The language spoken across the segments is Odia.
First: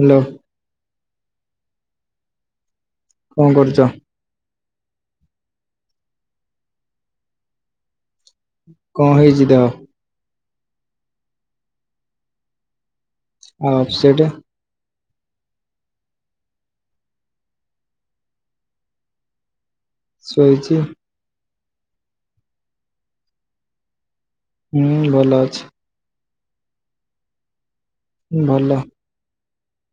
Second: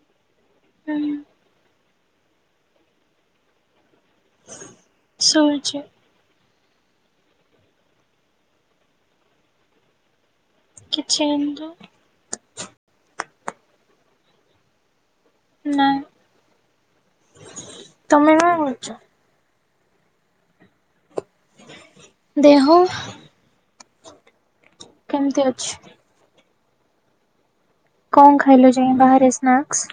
ହ୍ୟାଲୋ ହୁଁ କଣ କରୁଛ ସୋଇଛି କଣ ହେଇଛି ଦେହ କିଛି ହେଇନି ତ? ଉ ଅଫ୍ ସେେଟ୍ ନାଇଁ ତମେ କଣ କରୁଛ? ଶଇଛି ଦେହ ହୁଁ ଭଲ ଅଛି କଣ ଭଲ ଖାଇଲ ଯାଇ ବାହାରେ ସ୍ନାକ୍ସ?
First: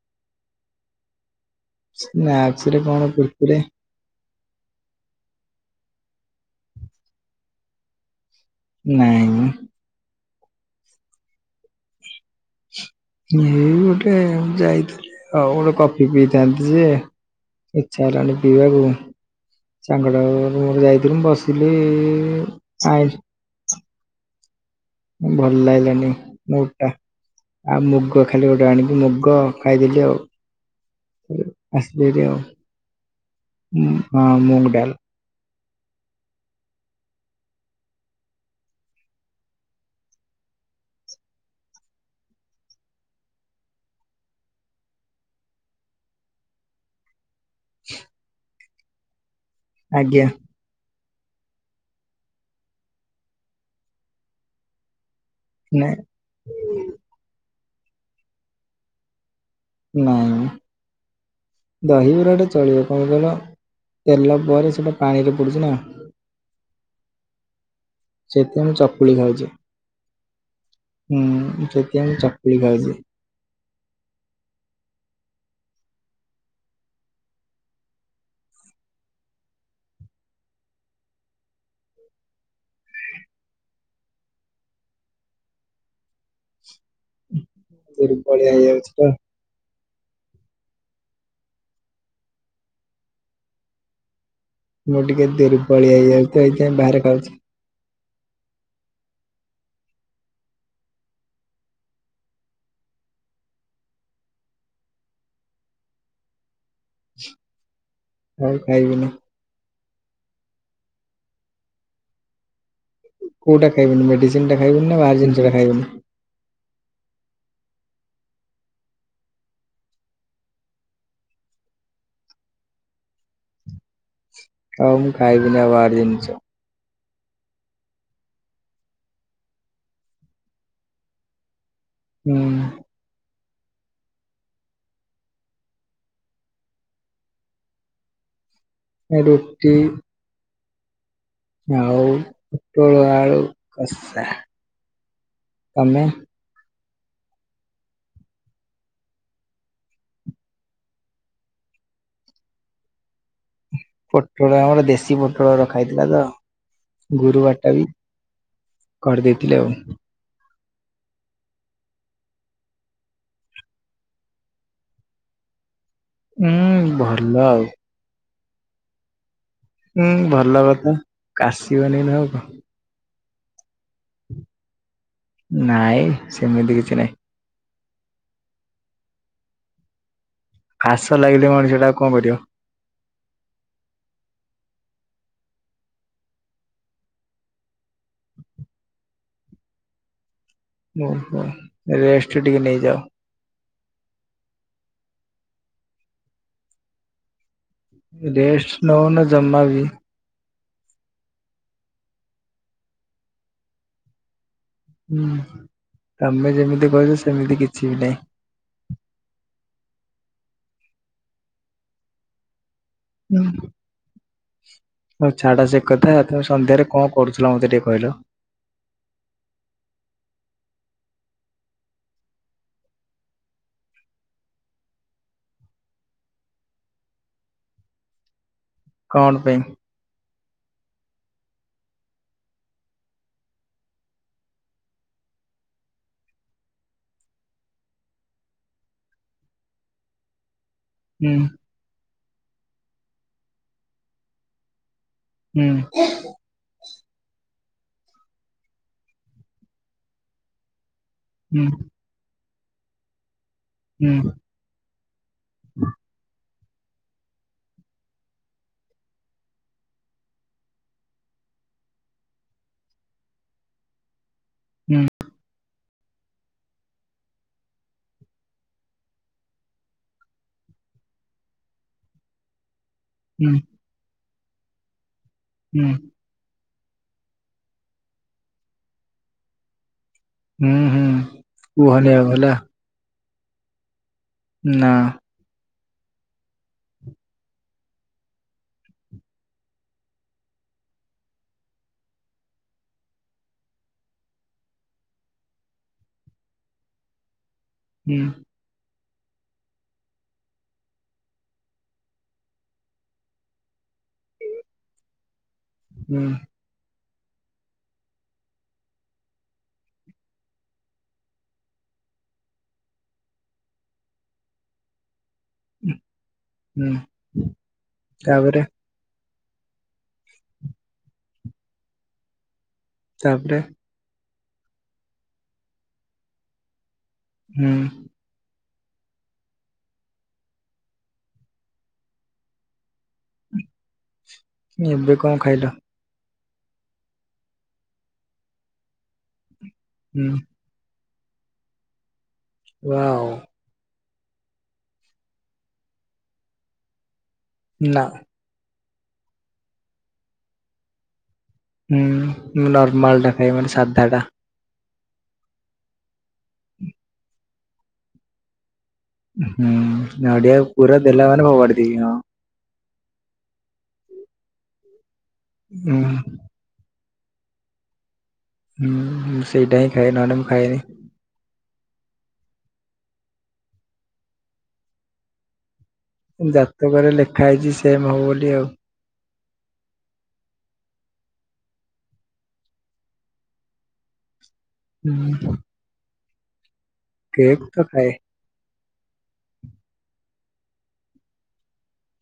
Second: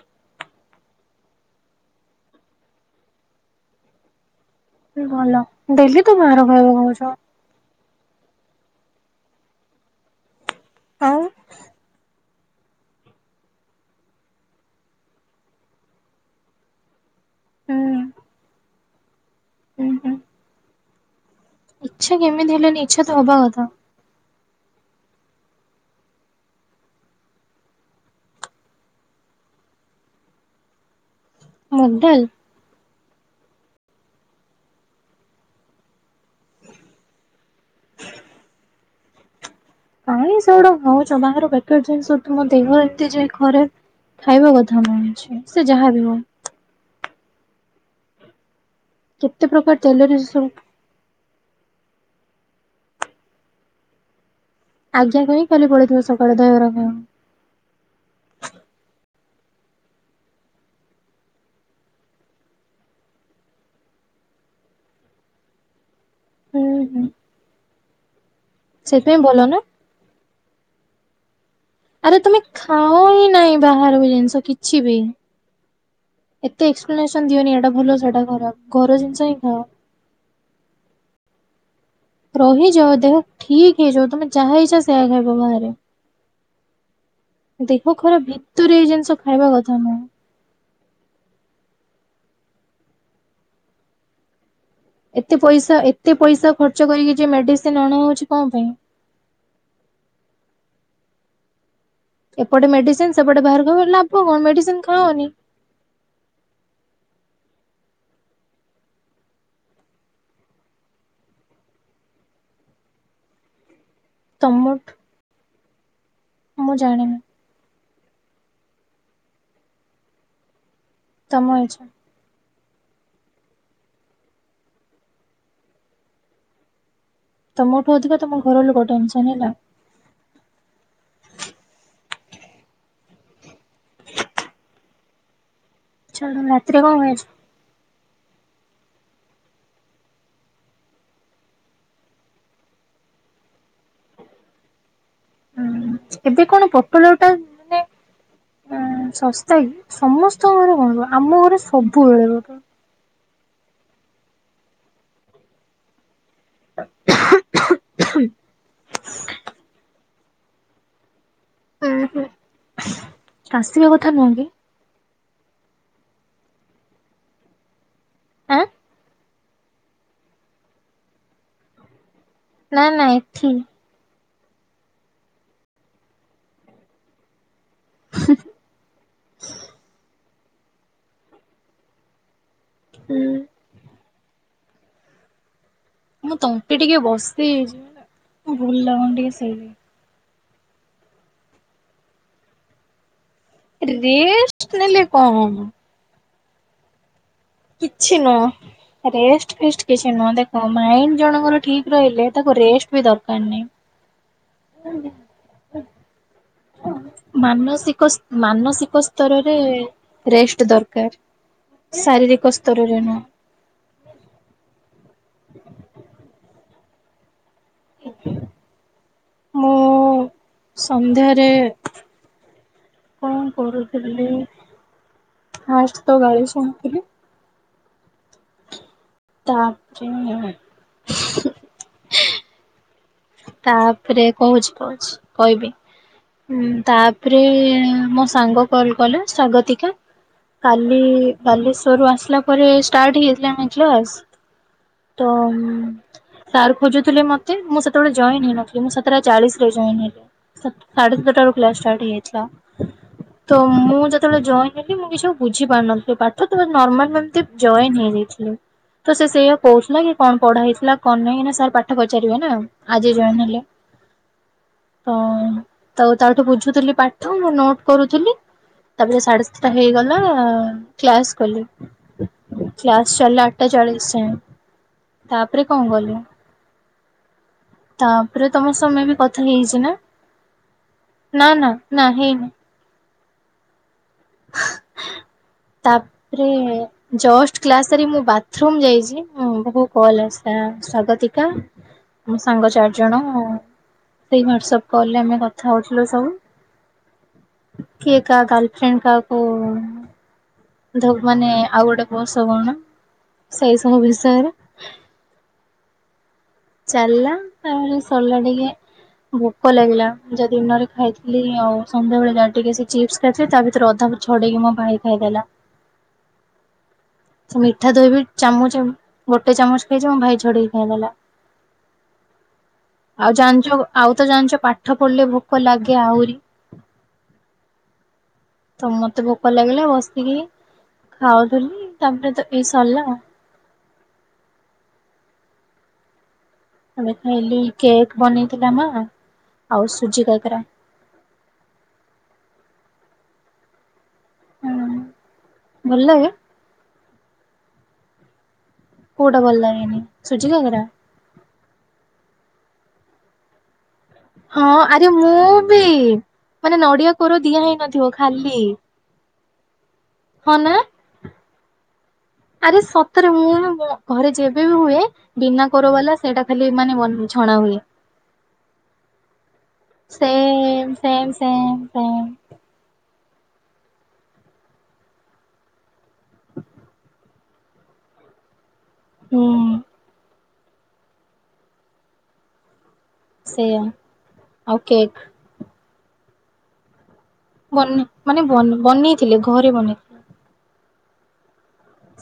ସ୍ନାକସ୍ ରେ କଣ କୁର କୁରି ଭଲ ଡେଲି ତୁ ବାହାର କକୁ କହୁଛ ନାଇଁ ଆଉ ଏଇ ଗୋଟେ ଯାଇଥିଲି ଆଉ ଗୋଟେ କଫି ପିଇଥାନ୍ତି ଯେ ହୁଁ ଛ ହେଲାଣି ବିିିବାକୁ। ହୁଁ ହୁଁ ସାଙ୍ଗଟା ଯାଇଥିଲ ମୁ ବସ ଇଚ୍ଛା କେମିତି ହେଲାନି ଆଲ ଆ [unintelligible] ଭଲ ଲାଗିଲାନି ମୋଟା। ଆଉ ମୁଗ ଖାଲି ଗୋଟେ ଆଣିକି ମୁଗ ଖାଇଦେଲି ଆଉ ମୁଗ ଡାଲ ଆସଲେ ଆଉ ହଁ ମଗଡାଲ। କାହି ସେଗୁଡା ପିଉଛ ଵେକାର ଜିନିସତୁମ ଦେହ ଏତେ ଯାଏ କରାଟେ। ଖାଇବା କଥା ନୁହଁ ସେ ଯାହା ବି ହଉ। କେତେ ପ୍ରକାର ତେଲରେ ଆଜ୍ଞା ସବୁ। ଆଜ୍ଞା କ ହି ଖାଲି ନାଇଁ ପଳେଇଥିବ ସକାଳେ ଦହରା ଖ ନାଆଁ। ଦହିବରାଟା ଚଳିବ କଣ କହିଲ ତେଲ ପରେ ସେଇଟା ପାଣିରେ ପଡ଼ୁଛି ନା। ହୁଁ ହୁଁ। ସେତେଓଳେ ଚକୁଳି ସେଥିପାଇଁ ଭଲ ଖାଉଚି ନା ହୁଁ। ମୁଁ ଆରେ ତମେ ଚକୁଳି ଖାଉଛି ଖାଅ ହିଁ ନାହିଁ ବାହାର ଜିନିଷ କିଛି ବି? ଏତେ ଏକ୍ସପ୍ଲେ ସନ ଦିଅନି ଏଟା ଭଲ ସେଇଟା ଖରାପ ଘର ଜିନିଷ ହିଁ ଖାଅ। ରହିଯ ଦେହ ଠିକ ହେଇଯାଉ ତମେ ଯାହା ଇଛା ସେଇୟା ଖାଇବ ବାହାରେ। ହୁଁ। ଦେହ ଖରାପ ଭିତରେ ଏଇ ଜିନିଷ ଖାଇବା କଥା ନୁହେଁ। ମୁଁ ଟିକେ ଏତେ ପଇସା ଦୁର୍ବଳିଆ ଏତେ ହେଇଯାଉଛି ତ ପଇସା ଏଇଥିପାଇଁ ଖର୍ଚ୍ଚ ବାହାରେ କରିକି ଖାଉଛି ଯେ ମେଡିସିନ ଅଣା ହଉଛି କଣ ପାଇଁ? ଏପଟେ ମେଡିସିନ ସେପଟେ ବାହାରେଖାଇବ ଲାଭ କଣ ମେଡିସିନ ଖାଅନି? ଆଉ ଖାଇବି ନି। କୋଉଟା ଖାଇବନି ମେଡିସିନ ଟା ଖାଇବନି ତମଠୁ ନା ବାହାର ଜିନିଷ ଟା ଖାଇବନି? ମୁଁ ଜାଣିନି। ତମ ଇଚ୍ଛା। ହଉ ମୁଁ ଖାଇବିନି ଆଉ ବାହାର ଜିନିଷ। ତମଠୁ ଅଧିକ ତମ ଘର ଲୋକ ଟେନସନ ହେଲା। ହୁଁ। ଛାଡ ରାତିରେ କଣ ଖାଇଛ? ରୁଟି। ଆଉ ପୋଟଳଆଳୁ କସା। ଏବେ କଣ ପୋଟଲ ଟା ମାନେ? ହଁଶସ୍ତାକି ସମସ୍ତଙ୍କ ଘରେ କଣ? ଆମ ଘରେ ସବୁବେଳେ ଗୋଟେ ପୋଟଳ ଆମର ଦେଶୀ ପୋଟଳ ରଖା ହେଇଥିଲା ତ। ଗୁରୁବାର ଟା ବି କରିଦେଇଥିଲେ ଆଉ କାଶିବା କଥା ନୁହଁ କି? ହୁଁ ଭଲ ଆଉ। ଆଁ। ହୁଁ ଭଲ କଥା କାସିବନିଆଉ କଣ? ନା ନାଇ ଠି। ନାଇଁ ସେମିତି କିଛି ନାହିଁ। କାସ ଲାଗିଲେ ମଣିଷ ଟାଆଉ କଣ କରିବ? ହୁଁ। ମୋ ତଣ୍ଟିଟିକେ ବସି। ଭଲ ଲାଗୁନି ଟିକେ ସେଇ ଓହୋ। ରେଷ୍ଟ ଟିକେ ନେଇଯାଅ। ରେଷ୍ଟ ନେଲେ କଣ ହବ? କିଛି ନୁହ? ରେଷ୍ଟ ନଉନ ଜମା ରେଷ୍ଟ ବି ଫେଷ୍ଟ କିଛି ନୁହ ଦେଖ ମାଇଣ୍ଡ ଜଣଙ୍କର ଠିକ ରହିଲେ ତାକୁ ରେଷ୍ଟ ବି ଦରକାର ନାହିଁ। ହୁଁ ତମେ ଯେମିତି କହୁଛ ସେମିତି କିଛି ମାନସିକ ବି ନାହିଁ। ମାନସିକ ସ୍ତରରେ ରେଷ୍ଟ ଦରକାର। ଶାରୀରିକ ସ୍ତରରେ ନୁହଁ। ହୁଁ। ଛାଡ ସେକଥା ଏଥର ସନ୍ଧ୍ୟାରେ କଣ କରୁଥିଲ ମତେ ଟିକେ କହିଲ? ମୁଁ ସନ୍ଧ୍ୟାରେ କଣ କରୁଥିଲି ଫାଷ୍ଟତ ଗାଳି ଶୁଣିଥିଲି। କଣ ପାଇଁ ତାପରେ ତାପରେ କହୁଚି କହୁଚି କହିବି? ହୁଁ ତାପରେ ମୋ ସାଙ୍ଗ କଲ୍ କଲା ସ୍ଵାଗତିକା କାଲି ହୁଁ ବାଲେଶ୍ଵରରୁ ଆସିଲା ପରେ ଷ୍ଟାର୍ଟ ହେଇଯାଇଥିଲା [unintelligible] ତ ହୁଁ ସାର୍ ଖୋଜୁଥିଲେ ମତେ ମୁଁ ସେ ସେତେବେଳେ ଜଏନ୍ ହେଇନଥିଲି ମୁଁ ସତଟା ଚାଳିଶରେ ଜଏନ୍ ହେଲି ସାଢେ ସାତଟାରୁ ହୁଁ କ୍ଲାସ୍ ଷ୍ଟାର୍ଟ ହେଇଯାଇଥିଲା। ତ ମୁଁ ହୁଁ ଯେତେବେଳେ ଜଏନ୍ ହେଲି ମୁଁ କିଛି ଆଉ ବୁଝି ପାରୁନଥିଲି ପାଠ ତନର୍ମାଲ ଏମିତି ଜଏନ୍ ହେଇଯାଇଥିଲି। ତ ସେଇଆ କହୁଥିଲାକି କଣ ପଢା ହେଇଥିଲା କଣ ନାହିଁ ଏଇନା ସାର୍ ପାଠ ପଚାରିବେନା। ଆଜି ଜଏନ୍ ହେଲେ ହୁଁ ହୁଁ ହଁ। ତ ତାଠୁ ବୁଝୁଥିଲି ପାଠ ମୁ ନୋଟ୍ କରୁଥିଲି ତାପରେ ସାଢେ ସାତଟା ହେଇଗଲା କ୍ଲାସ୍ କଲି। କ୍ଲାସ୍ ଚାଲିଲା ହୁଁ ଆଠଟା ଚାଳିଶି ଯାଏ ତାପରେ ହୁଁ କଣ କଲି? ତାପରେ ତମସ ମେବି କଥା ହେଇଚିନା ହୁଁ ନା ନା ନା କୁହନି ଆଉ ହେଲା ହେଇନି? ନାଁ। ତାପରେ ଯଷ୍ଟ କ୍ଲାସ୍ ସାରି ମୁଁ ବାଥରୁମ୍ ଯାଇଚି ମୋ ମୁଣ୍ଡକୁ କଲ୍ ଆସିଲା ସ୍ଵାଗତିକା ମୋ ସାଙ୍ଗ ଚାରି ଜଣ ସେଇ ହ୍ଵାଟ୍ସଆପ୍ କଲରେ ଆମେ କଥା ହଉଥିଲୁ ସବୁ। ହୁଁ କିଏ କାହା ଗର୍ଲଫ୍ରେଣ୍ଡ କାହାକୁ ଧକ୍ ମାନେ ଆଉ ଗୋଟେ ବସ କଣ ସେଇ ସବୁ ବିଷୟରେ ହୁଁ। ଚାଲିଲା ତାପରେ ସରିଲାଟିକେ ଭୋକ ଲାଗିଲା ଯାଦିନରେ ଖାଇଥିଲ ଆଉ ସନ୍ଧ୍ୟାବେଳେ ଯାଟିକେସେ ଚିପ୍ସ ଖାଇଥିଲି ତାଭିତରେ ଅଧା ଛଡ଼େଇକି ମୋ ଭାଇ ଖାଇଦେଲା ହୁଁ ସେ ମିଠା ଦହିବି ତାପରେ ଚାମଚ୍ ଗୋଟେ ଚାମଚ୍ ଖାଇଚି ମୋଭାଇ ଛଡ଼େଇକି ଖାଇଦେଲା। ଆଉ ତାପରେ ଜାଣିଚ ଆଉତ ଜାଣିଚ ପାଠ ପଢିଲେ ଭୋକ ଲାଗେ ଆହୁରି ହୁଁ। ତ ମତେ ଭୋକ ଲାଗିଲା ବସିକି ଖାଉଥିଲି ତାପରେତ ଏଇ ସରିଲା ଆଉ। ଏବେ କଣ ଖାଇଲ? ଏବେ ଖାଇଲି କେକ୍ ବନେଇଥିଲା ମା ଆଉ ସୁଜି ହୁଁ କାକରା। ୱାଓ। ହୁଁ ଭଲଲାଗେ? ନାଁ। କୋଉଟା ଭଲଲାଗେନି ସୁଝି କାକରା? ହୁଁ ମୁଁ ନର୍ମାଲଟା ଖାଇ ମାନେ ସାଧାଟା। ହଁ ଆରେ ମୁଁବି ମାନେ ନଡ଼ିଆ କୋରା ଦିଆ ହେଇନଥିବ ଖାଲି। ହୁଁ ନଡ଼ିଆ ହଁ ନା ପୁର ଦେଲାମାନେ ଫୋବାଡ଼ିଦେବି ହଁ। ଆରେ ସତରେ ମୁୁ ଘରେ ଯେବେବି ହୁଏ ବିନା କୋର ହୁଁ ବାଲା ସେଇଟା ଖାଲି ମାନେ ବନ୍ ଛଣାହୁଏ। ହୁଁ ସେଇଟାହିଁ ଖାଏ ନହେଲେ ମୁଁ ଖାଏନି। Same same same same. ଜାତକରେ ଲେ ଖାଇଛି ସେମ ହେବବୋଲି ଆଉ। ହୁଁ। Same okay. ହୁଁ କେକ୍ ତ ବନେ ଖାଏ ମାନେ ବ ବନେଇଥିଲେ ଘରେ ବନେଇ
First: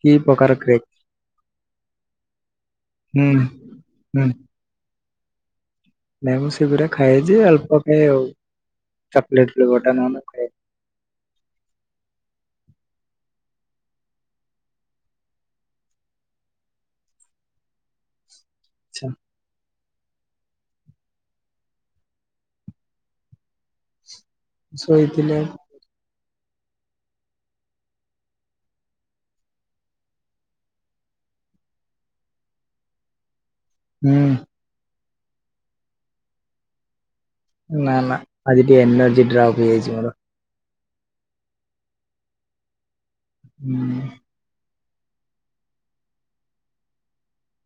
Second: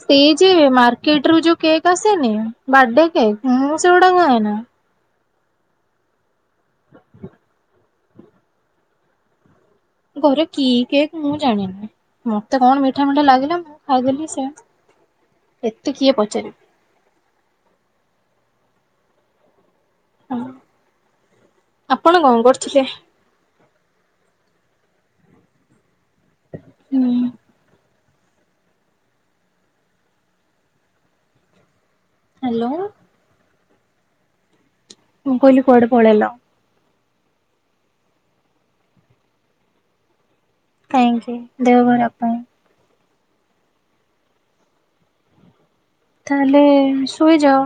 କି ଯେ ପ୍ରକାର କେକ୍ ମାର୍କେଟରୁ ଯୋଉ କେକ ଆସେନି ବାର୍ଡେ ହୁଁ। କେକ ମୁଁ ସେଗୁଡା ହୁଁ ଖାଏନି। ନାଇଁ ମୁଁ ସେଗୁରା ଖାଏ ଯେ ଅଳ୍ପ ଖାଏ ଆଉ ଚକଲେଟ୍ ଫ୍ଲେବର୍ ଟା ମୋ ଘରେ କି କେକ୍ ମୁଁ ଜାଣିନି ମତେ କଣ ମିଠା ମିଠା ଲାଗିଲା ମୁଁ ଖାଇଦେଲି ସେ ଏତେ କିଏ ପଚାରି ଛା ଅ ଆପଣ କ କରୁଥୁଲେ? ଶୋଇଥିଲେ। ହୁଁ। ହାଲୋ। ହୁଁ। ମୁଁ କହିଲି କୁଆଡ଼େ ପଳେଇଲ? ନାଁ ନାଁ ଆଜିି ଟିକେ ଏନର୍ଜି ଡ୍ରପ୍ ହେଇଯାଇଚି ମୋର। କାଇଁକି ଦେହ ଖରାପ ପାଇଁ। ହୁଁ। ତାହେଲେ ଶୋଇଯାଅ।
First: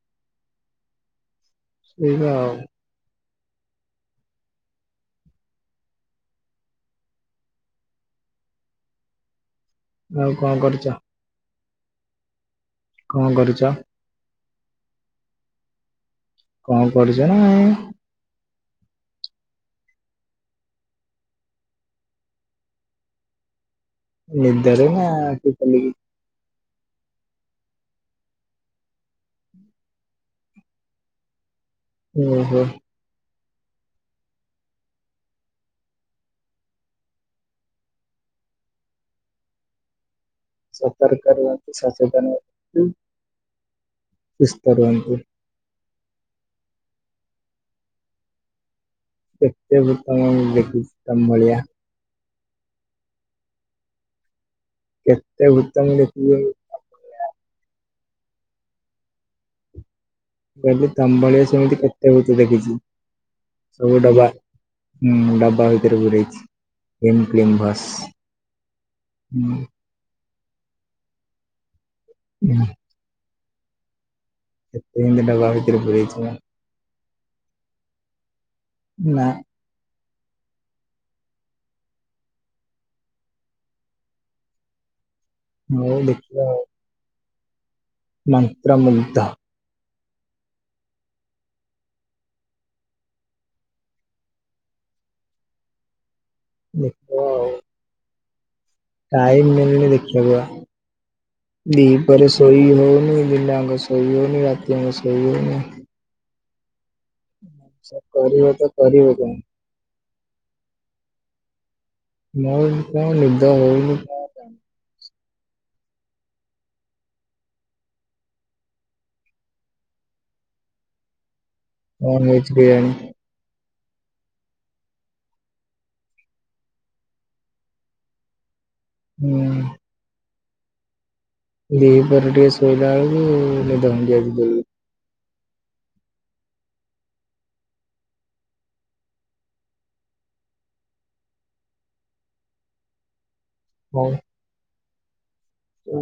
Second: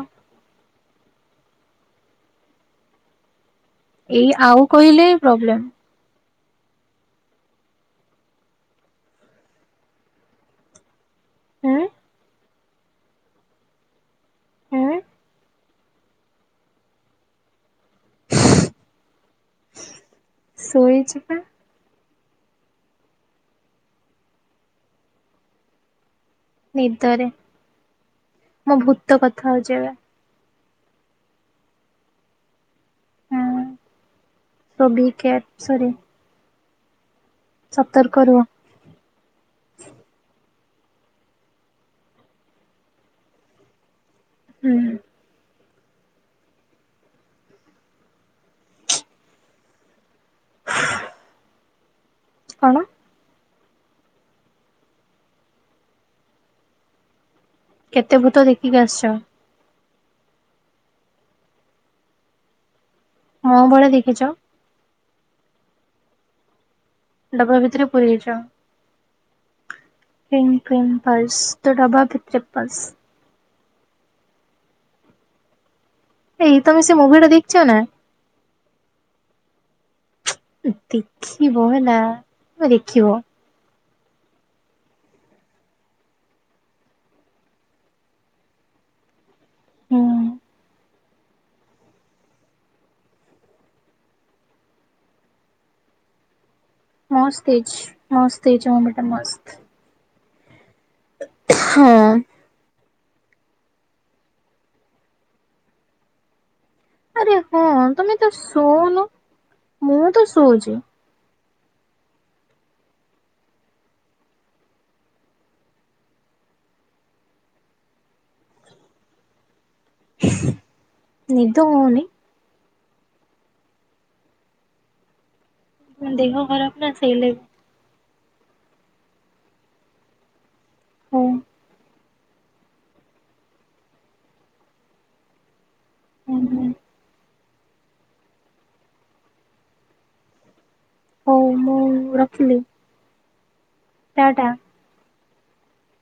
ଶୋଇବା ଆଉ। ଏଇ ଆଉ କହିଲେ ପ୍ରୋବ୍ଲେମ୍। ଆଉ କଁ କରୁଚ? ଉଁ? କଁ କରୁଚ? ଉଁ? କଁ କରୁଚ ନାଁ ଏଁ। ଶୋଇଛି ପା। ନିଦରେ ନାଁ ଆଖି ଖୋଲିକି? ନିଦରେ। ମୋ ଭୂତ କଥା ହଉଚି ଏବେ। ଓହୋ। ହଁ ସୋ ବି କେୟା ସରି। ସତର୍କ ରୁହ। ସତର୍କ ରୁହନ୍ତୁ। ସଚେତନ ନ୍ତୁ। ହୁଁ ସୁସ୍ଥ ରୁହନ୍ତୁ। କେତେ ଭୂତ ମୁଁ ଦେଖିଚି ତମ ଭଳିଆ। କଣ? କେତେ ଭୂତ ମୁଁ ଦେଖିଲିଣି। କେତେ ଭୂତ ଦେଖିକି ଆସଚ? ମୁଁ କହିଲି ତମ ଭଳିଆ ସେମିତି କେତେ ଭୂତ ଦେଖିଚି ମୋ ଭଳିଆ ସବୁ ଦେଖିଛ ଡବା। ଉଁ ଡବା ଭିତରେ ପୁରେଇଛି। ଇମ୍ କ୍ଳିମ୍ ଡବା ଭସ୍ ଭିତରେ ପୁରେଇଛ। ଉଁ ହିଙ୍ଗ୍ କ୍ଳିଙ୍ଗ୍ ଭସ୍ ତୁ ଡବା ଭିତରେ ହୁଁ, ପସ୍। କେତେ ଏମତି ଡବା ଭିତରେ ପୁରେଇଚି ମୁଁ। ଏଇ ତମେ ସେ ମୁଭିଟା ଦେଖଚ ନା? ନାଁ। ଉଁ ଦେଖିବ ହେଲା ଉଆ ଦେଖିବ। ମୋଉ ଦେଖିବା ଆଉ। ନାଇଁ ପୁରା ମୁଗ୍ଧ। ହୁଁ। ଲେ ମସ୍ତ ହେଇଛି ମସ୍ତ ହେଇଚି ମୁଭି। ଟାଇମ୍ ମିଳୁନି ଦେଖିବାକୁ ପା। ହଁ ଦିପହରେ ଶ ଶୋଇ ହଉନି ଦିନ ଆଙ୍କ ଶୋଇ ହଉନି ରାତି ଆଙ୍କ ଶୋଇ ହଉନି। ଆରେ ହଁ ସେ ତମେ ତ କରିବ ଶୋଉନୁ। କରିବ କଣ ମୁଁ ତ ଶୋଉଚି। ମୋ କଁ ନିଦ ହଉନି ପା। ନିଦ ହ ନନଭେଜ୍ ବିରୀୟାନି। ଉଁ ଦେହ ଖରାପ ନା ସେଇଲାଗି। ହୁଁ। ହୁଁ। ଦି ପର ଟିକେ ଶୋଇଲା ଆଳକୁ ନିଦ ଭାଙ୍ଗି ଆଉଛି। ବଉ ହୁଁ-ହୁଁ। ହଉ ମୁଁ ରଖିଲି। ଟା ଟା। ଓ।